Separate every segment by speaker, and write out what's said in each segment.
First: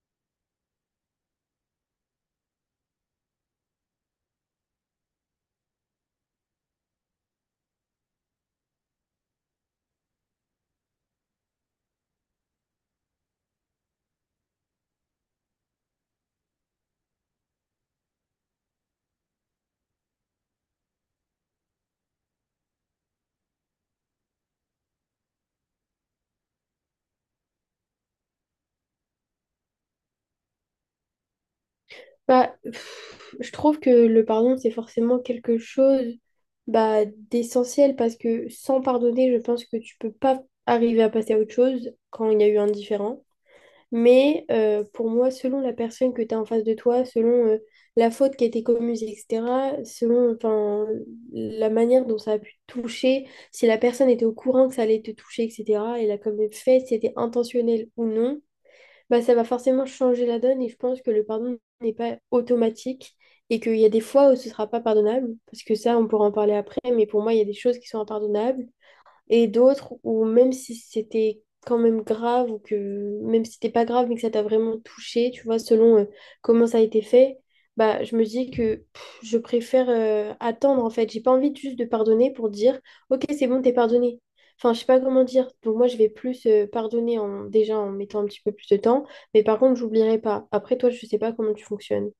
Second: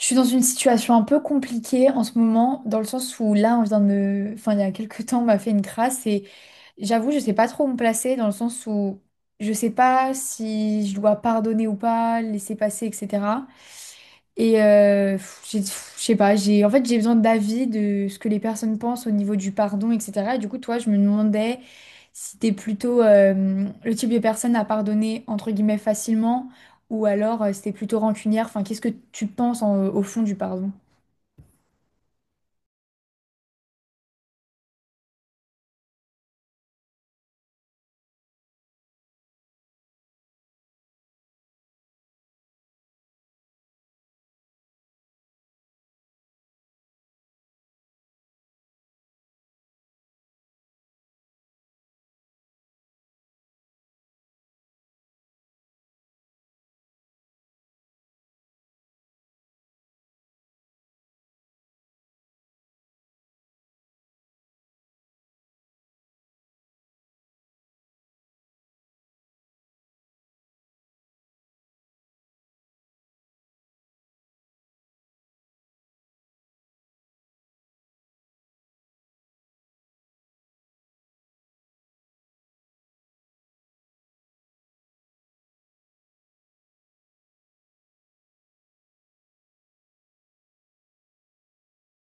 Speaker 1: Je suis dans une situation un peu compliquée en ce moment, dans le sens où là, on vient de... Enfin, il y a quelques temps, on m'a fait une crasse et j'avoue, je sais pas trop où me placer, dans le sens où je sais pas si je dois pardonner ou pas, laisser passer, etc. Je sais pas, j'ai en fait j'ai besoin d'avis de ce que les personnes pensent au niveau du pardon, etc. Et du coup, toi, je me demandais si t'es plutôt le type de personne à pardonner entre guillemets facilement ou alors si t'es plutôt rancunière. Enfin, qu'est-ce que tu penses au fond du pardon?
Speaker 2: Bah, pff, je trouve que le pardon, c'est forcément quelque chose bah, d'essentiel parce que sans pardonner, je pense que tu peux pas arriver à passer à autre chose quand il y a eu un différend. Mais pour moi, selon la personne que tu as en face de toi, selon la faute qui a été commise, etc., selon enfin, la manière dont ça a pu te toucher, si la personne était au courant que ça allait te toucher, etc., et l'a quand même fait, si c'était intentionnel ou non, bah, ça va forcément changer la donne et je pense que le pardon n'est pas automatique et qu'il y a des fois où ce sera pas pardonnable, parce que ça, on pourra en parler après, mais pour moi, il y a des choses qui sont impardonnables et d'autres où même si c'était quand même grave ou que même si c'était pas grave mais que ça t'a vraiment touché, tu vois, selon comment ça a été fait, bah je me dis que pff, je préfère attendre en fait. J'ai pas envie juste de pardonner pour dire OK, c'est bon, t'es pardonné. Enfin, je sais pas comment dire. Donc moi je vais plus pardonner en déjà en mettant un petit peu plus de temps, mais par contre, j'oublierai pas. Après toi, je sais pas comment tu fonctionnes.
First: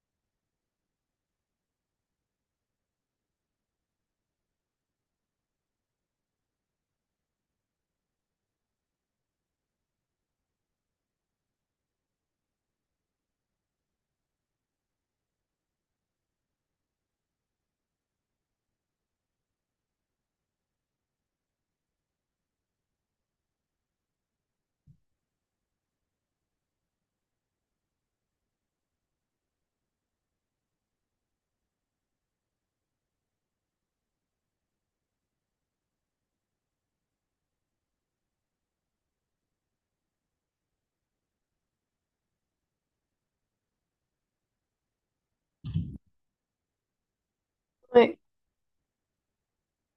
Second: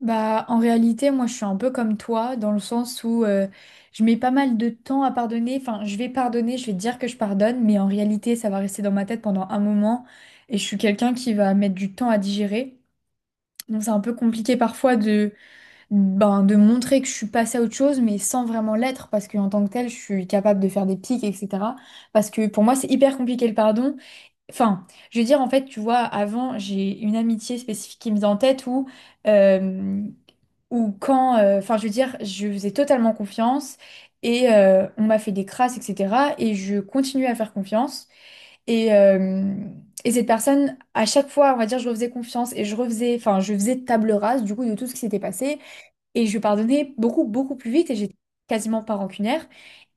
Speaker 1: Bah, en réalité, moi, je suis un peu comme toi dans le sens où je mets pas mal de temps à pardonner. Enfin, je vais pardonner, je vais dire que je pardonne, mais en réalité, ça va rester dans ma tête pendant un moment et je suis quelqu'un qui va mettre du temps à digérer. Donc c'est un peu compliqué parfois de, ben, de montrer que je suis passée à autre chose, mais sans vraiment l'être, parce qu'en tant que telle, je suis capable de faire des pics, etc. Parce que pour moi, c'est hyper compliqué le pardon. Enfin, je veux dire, en fait, tu vois, avant, j'ai une amitié spécifique qui me vient en tête euh, où quand, enfin, je veux dire, je faisais totalement confiance et on m'a fait des crasses, etc. Et je continue à faire confiance. Et, euh, et cette personne, à chaque fois, on va dire, je refaisais confiance et je refaisais, enfin, je faisais table rase du coup de tout ce qui s'était passé et je pardonnais beaucoup, beaucoup plus vite et j'étais
Speaker 2: Ouais.
Speaker 1: quasiment pas rancunière.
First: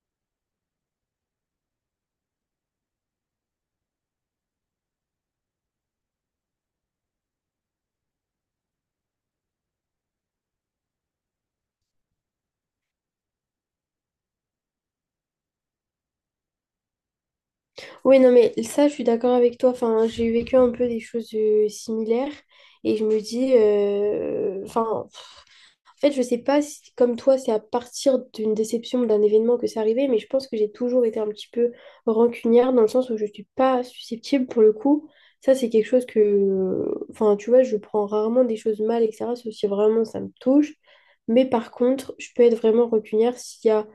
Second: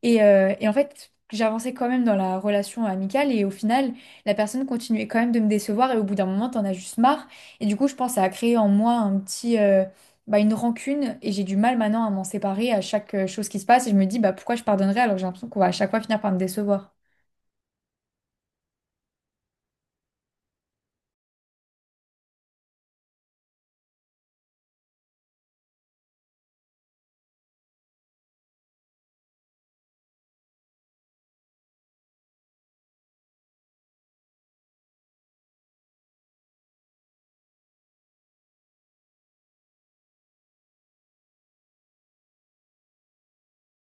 Speaker 1: Et en fait, j'avançais quand même dans la relation amicale et au final, la personne continuait quand même de me décevoir et au bout d'un moment, t'en as juste marre. Et du coup, je pense à créer en moi un petit, bah, une rancune et j'ai du mal maintenant à m'en séparer à chaque chose qui se passe et je me dis, bah, pourquoi je pardonnerais alors que j'ai l'impression qu'on va à chaque fois finir par me décevoir.
Speaker 2: Oui, non, mais ça, je suis d'accord avec toi. Enfin, j'ai vécu un peu des choses similaires et je me dis, enfin, pff, en fait, je sais pas si, comme toi, c'est à partir d'une déception, d'un événement que c'est arrivé, mais je pense que j'ai toujours été un petit peu rancunière dans le sens où je suis pas susceptible pour le coup. Ça, c'est quelque chose que, enfin, tu vois, je prends rarement des choses mal, etc., sauf si vraiment ça me touche. Mais par contre, je peux être vraiment rancunière s'il y a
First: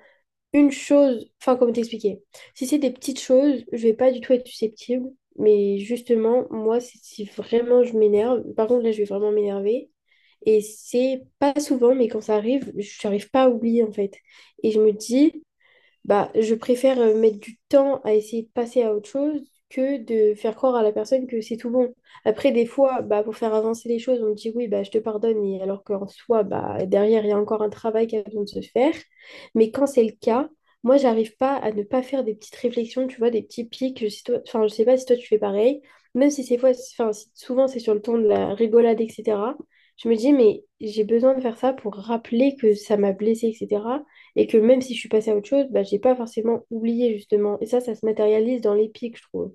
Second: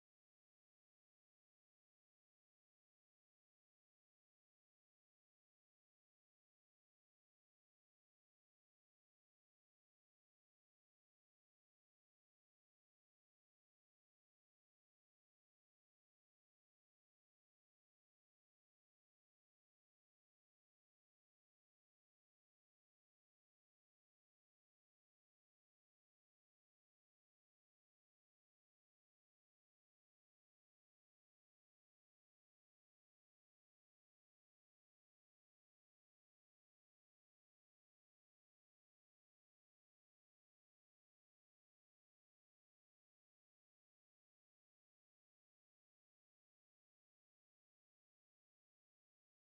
Speaker 2: une chose, enfin, comment t'expliquer? Si c'est des petites choses, je vais pas du tout être susceptible. Mais justement, moi, si vraiment je m'énerve, par contre, là, je vais vraiment m'énerver. Et c'est pas souvent, mais quand ça arrive, j'arrive pas à oublier, en fait. Et je me dis, bah, je préfère mettre du temps à essayer de passer à autre chose que de faire croire à la personne que c'est tout bon. Après, des fois, bah, pour faire avancer les choses, on me dit oui, bah, je te pardonne, et alors qu'en soi, bah, derrière, il y a encore un travail qui a besoin de se faire. Mais quand c'est le cas, moi, j'arrive pas à ne pas faire des petites réflexions, tu vois, des petits pics. Je sais, enfin, je sais pas si toi, tu fais pareil. Même si ces fois, enfin, souvent, c'est sur le ton de la rigolade, etc. Je me dis, mais j'ai besoin de faire ça pour rappeler que ça m'a blessée, etc. Et que même si je suis passée à autre chose, bah, j'ai pas forcément oublié justement. Et ça se matérialise dans les pics je trouve.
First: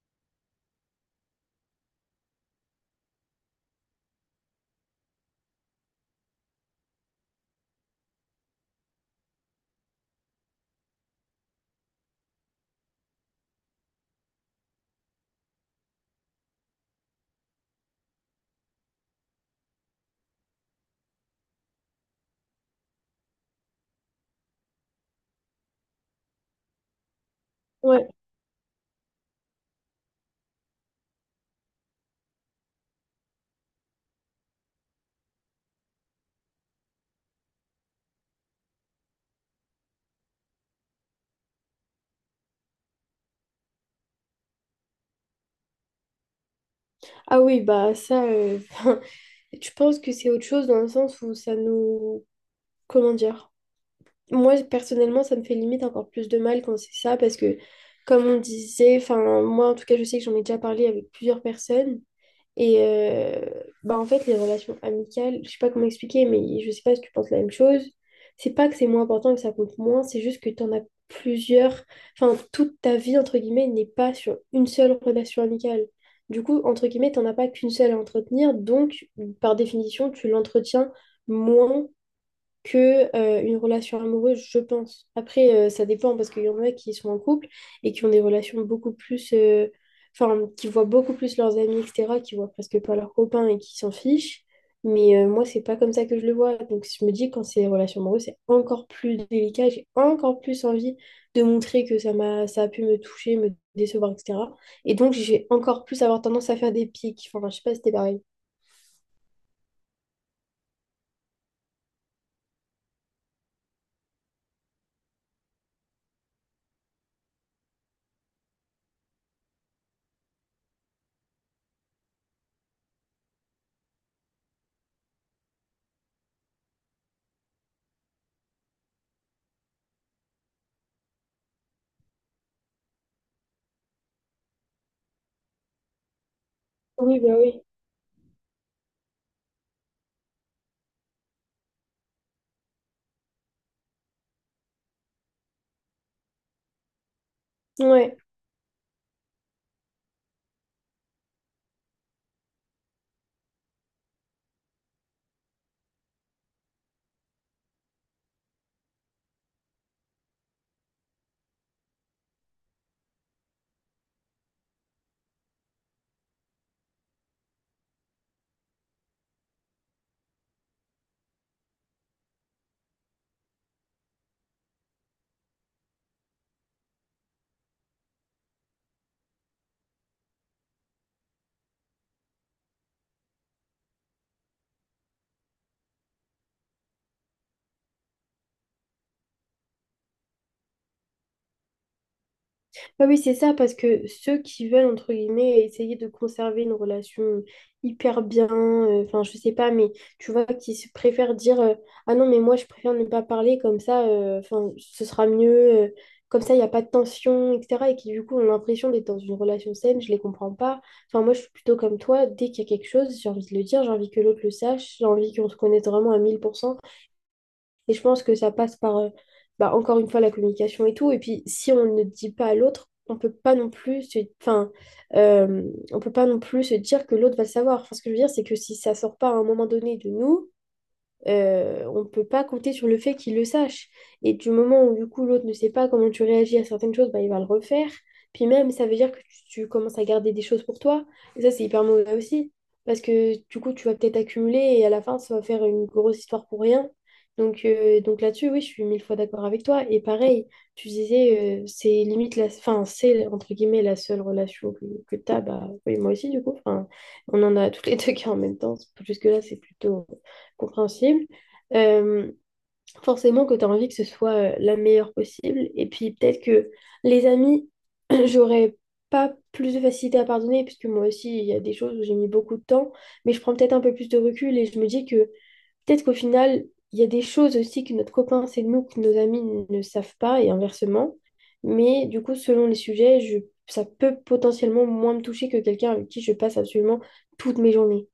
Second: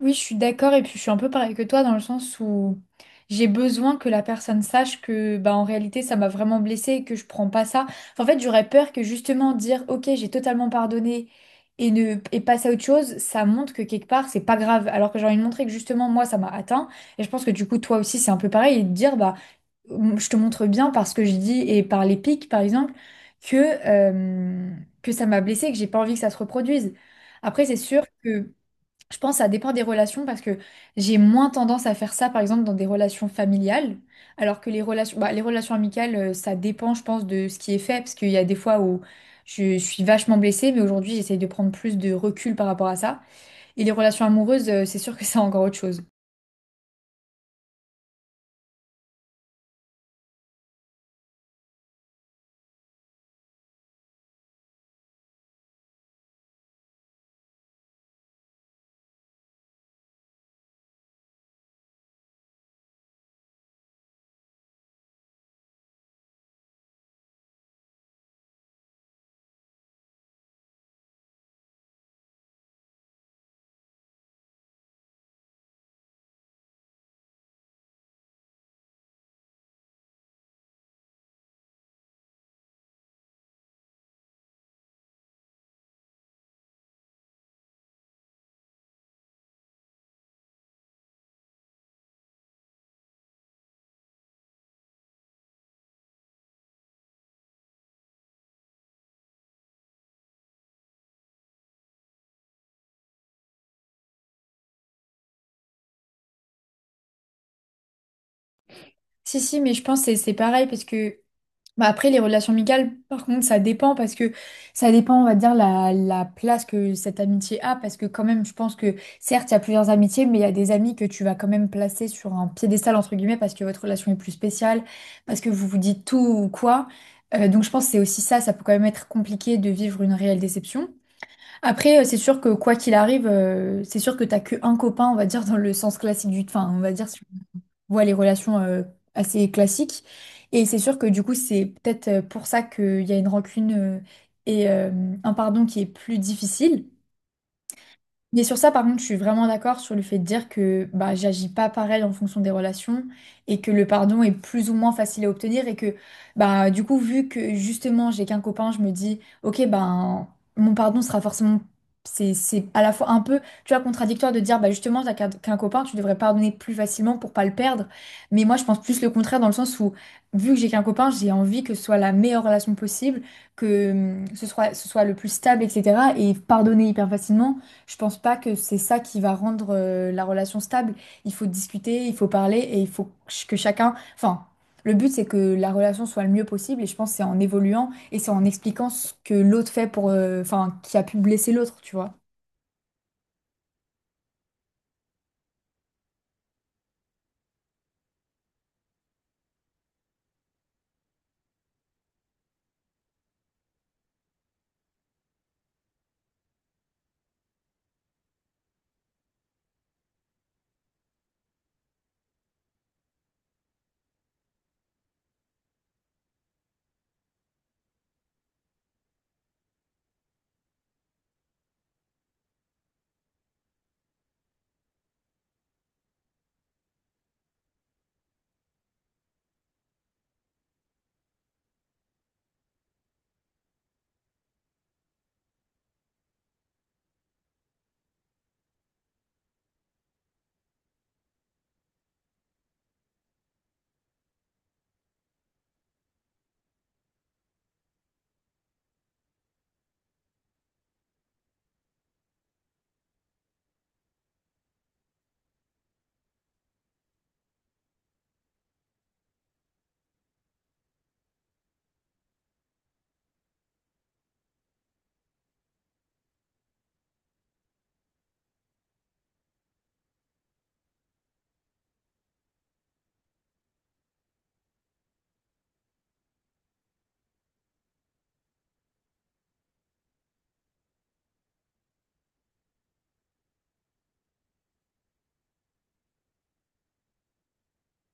Speaker 1: Oui, je suis d'accord et puis je suis un peu pareil que toi dans le sens où j'ai besoin que la personne sache que bah en réalité ça m'a vraiment blessée et que je prends pas ça. Enfin, en fait, j'aurais peur que justement dire OK, j'ai totalement pardonné et ne et passer à autre chose, ça montre que quelque part c'est pas grave alors que j'ai envie de montrer que justement moi ça m'a atteint et je pense que du coup toi aussi c'est un peu pareil et de dire bah je te montre bien parce que je dis et par les pics par exemple que euh, que ça m'a blessée et que j'ai pas envie que ça se reproduise. Après, c'est sûr
Speaker 2: Ouais.
Speaker 1: que je pense que ça dépend des relations parce que j'ai moins tendance à faire ça, par exemple, dans des relations familiales, alors que les relations, bah, les relations amicales, ça dépend, je pense, de ce qui est fait, parce qu'il y a des fois où je suis vachement blessée, mais aujourd'hui, j'essaye de prendre plus de recul par rapport à ça. Et les relations amoureuses, c'est sûr que c'est encore autre chose.
Speaker 2: Ah oui, bah ça, je pense que c'est autre chose dans le sens où ça nous... Comment dire? Moi, personnellement, ça me fait limite encore plus de mal quand c'est ça parce que, comme on disait, enfin, moi, en tout cas, je sais que j'en ai déjà parlé avec plusieurs personnes. Et bah en fait, les relations amicales, je sais pas comment expliquer, mais je sais pas si tu penses la même chose. C'est pas que c'est moins important et que ça compte moins, c'est juste que tu en as plusieurs. Enfin, toute ta vie, entre guillemets, n'est pas sur une seule relation amicale. Du coup, entre guillemets, t'en as pas qu'une seule à entretenir, donc par définition, tu l'entretiens moins que une relation amoureuse, je pense. Après, ça dépend parce qu'il y en a qui sont en couple et qui ont des relations beaucoup plus, enfin, qui voient beaucoup plus leurs amis, etc., qui voient presque pas leurs copains et qui s'en fichent. Mais moi, c'est pas comme ça que je le vois. Donc, je me dis, quand c'est des relations amoureuses, c'est encore plus délicat. J'ai encore plus envie de montrer que ça m'a, ça a pu me toucher, me décevoir, etc. Et donc, j'ai encore plus avoir tendance à faire des pics. Enfin, je sais pas si c'était pareil.
Speaker 1: Si, si, mais je pense que c'est pareil parce que bah après, les relations amicales, par contre, ça dépend parce que ça dépend, on va dire, la place que cette amitié a. Parce que quand même, je pense que certes, il y a plusieurs amitiés, mais il y a des amis que tu vas quand même placer sur un piédestal, entre guillemets, parce que votre relation est plus spéciale, parce que vous vous dites tout ou quoi. Donc je pense que c'est aussi ça, ça peut quand même être compliqué de vivre une réelle déception. Après, c'est sûr que quoi qu'il arrive, c'est sûr que t'as que un copain, on va dire, dans le sens classique du... Enfin, on va dire,
Speaker 2: Oui, bah oui.
Speaker 1: voit les relations assez classiques. Et c'est sûr que du coup, c'est peut-être pour ça qu'il y a une rancune et un pardon qui est plus difficile.
Speaker 2: Ouais.
Speaker 1: Et sur ça, par contre, je suis vraiment d'accord sur le fait de dire que bah, j'agis pas pareil en fonction des relations et que le pardon est plus ou moins facile à obtenir et que bah, du coup, vu que justement j'ai qu'un copain, je me dis, ok, ben mon pardon sera forcément. C'est à la fois un peu, tu vois, contradictoire de dire, bah justement, t'as qu'un copain, tu devrais pardonner plus facilement pour pas le perdre. Mais moi, je pense plus le contraire dans le sens où, vu que j'ai qu'un copain, j'ai envie que ce soit la meilleure relation possible, que ce soit le plus stable, etc. Et pardonner hyper facilement. Je pense pas que c'est ça qui va rendre la relation stable. Il faut discuter, il faut parler et il faut que chacun... Enfin, le but c'est que la relation soit le mieux possible et je pense que c'est en évoluant et c'est en expliquant ce que l'autre fait Enfin, qui a pu blesser l'autre, tu vois.
Speaker 2: Ah oui, c'est ça, parce que ceux qui veulent, entre guillemets, essayer de conserver une relation hyper bien, enfin, je sais pas, mais tu vois, qui se préfèrent dire Ah non, mais moi, je préfère ne pas parler, comme ça, enfin, ce sera mieux, comme ça, il n'y a pas de tension, etc. Et qui, du coup, ont l'impression d'être dans une relation saine, je les comprends pas. Enfin, moi, je suis plutôt comme toi, dès qu'il y a quelque chose, j'ai envie de le dire, j'ai envie que l'autre le sache, j'ai envie qu'on se connaisse vraiment à 1000% et je pense que ça passe par, bah, encore une fois, la communication et tout. Et puis, si on ne dit pas à l'autre, on peut pas non plus se... enfin, euh, on peut pas non plus se dire que l'autre va le savoir. Enfin, ce que je veux dire, c'est que si ça sort pas à un moment donné de nous, on ne peut pas compter sur le fait qu'il le sache. Et du moment où, du coup, l'autre ne sait pas comment tu réagis à certaines choses, bah, il va le refaire. Puis même, ça veut dire que tu commences à garder des choses pour toi. Et ça, c'est hyper mauvais aussi. Parce que, du coup, tu vas peut-être accumuler et à la fin, ça va faire une grosse histoire pour rien. Donc là-dessus, oui, je suis 1000 fois d'accord avec toi. Et pareil, tu disais, c'est limite la... Enfin, c'est, entre guillemets, la seule relation que tu as. Bah, oui, moi aussi, du coup. Enfin, on en a tous les deux qui en même temps. Jusque-là, c'est plutôt compréhensible. Euh, forcément que tu as envie que ce soit la meilleure possible. Et puis peut-être que les amis, j'aurais pas plus de facilité à pardonner, puisque moi aussi, il y a des choses où j'ai mis beaucoup de temps, mais je prends peut-être un peu plus de recul et je me dis que peut-être qu'au final, il y a des choses aussi que notre copain sait de nous, que nos amis ne savent pas, et inversement. Mais du coup, selon les sujets, ça peut potentiellement moins me toucher que quelqu'un avec qui je passe absolument toutes mes journées.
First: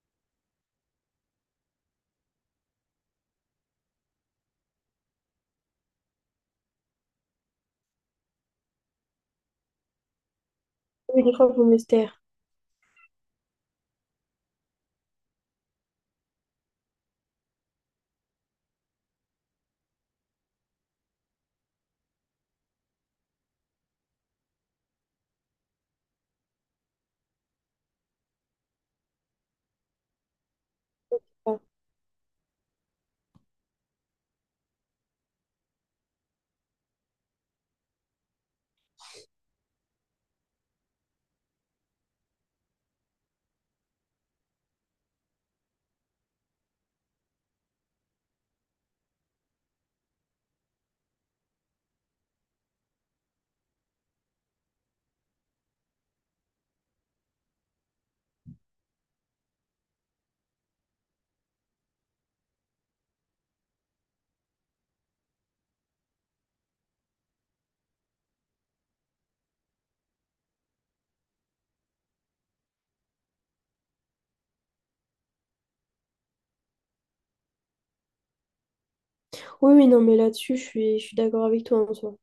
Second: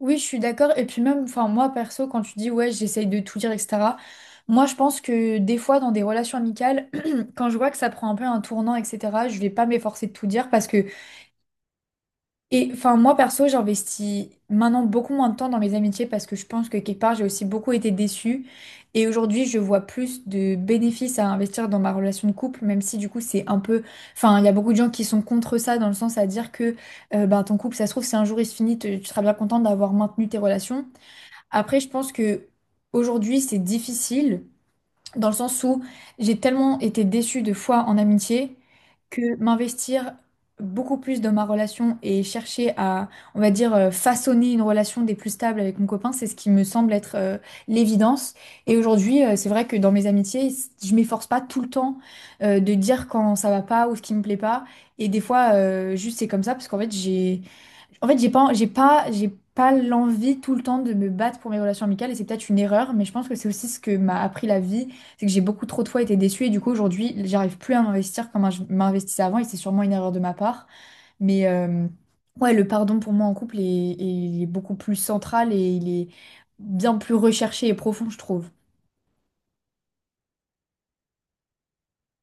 Speaker 1: Oui, je suis d'accord. Et puis même, enfin, moi perso, quand tu dis ouais, j'essaye de tout dire, etc. Moi, je pense que des fois, dans des relations amicales, quand je vois que ça prend un peu un tournant, etc., je vais pas m'efforcer de tout dire parce que
Speaker 2: Mais des fois, il faut me se taire.
Speaker 1: et enfin, moi perso, j'investis maintenant beaucoup moins de temps dans mes amitiés parce que je pense que quelque part, j'ai aussi beaucoup été déçue. Et aujourd'hui, je vois plus de bénéfices à investir dans ma relation de couple, même si du coup, c'est un peu. Enfin, il y a beaucoup de gens qui sont contre ça, dans le sens à dire que ben, ton couple, ça se trouve, si un jour il se finit, tu seras bien contente d'avoir maintenu tes relations. Après, je pense que aujourd'hui, c'est difficile dans le sens où j'ai tellement été déçue de fois en amitié que m'investir beaucoup plus dans ma relation et chercher à, on va dire, façonner une relation des plus stables avec mon copain, c'est ce qui me semble être l'évidence. Et aujourd'hui, c'est vrai que dans mes amitiés, je m'efforce pas tout le temps de dire quand ça va pas ou ce qui me plaît pas. Et des fois, juste c'est comme ça parce qu'en fait, j'ai pas l'envie tout le temps de me battre pour mes relations amicales et c'est peut-être une erreur, mais je pense que c'est aussi ce que m'a appris la vie, c'est que j'ai beaucoup trop de fois été déçue et du coup aujourd'hui, j'arrive plus à m'investir comme je m'investissais avant et c'est sûrement une erreur de ma part. Mais ouais, le pardon pour moi en couple il est beaucoup plus central et il est bien plus recherché et profond, je trouve.
Speaker 2: Oui, oui, non, mais là-dessus, je suis d'accord avec toi en soi.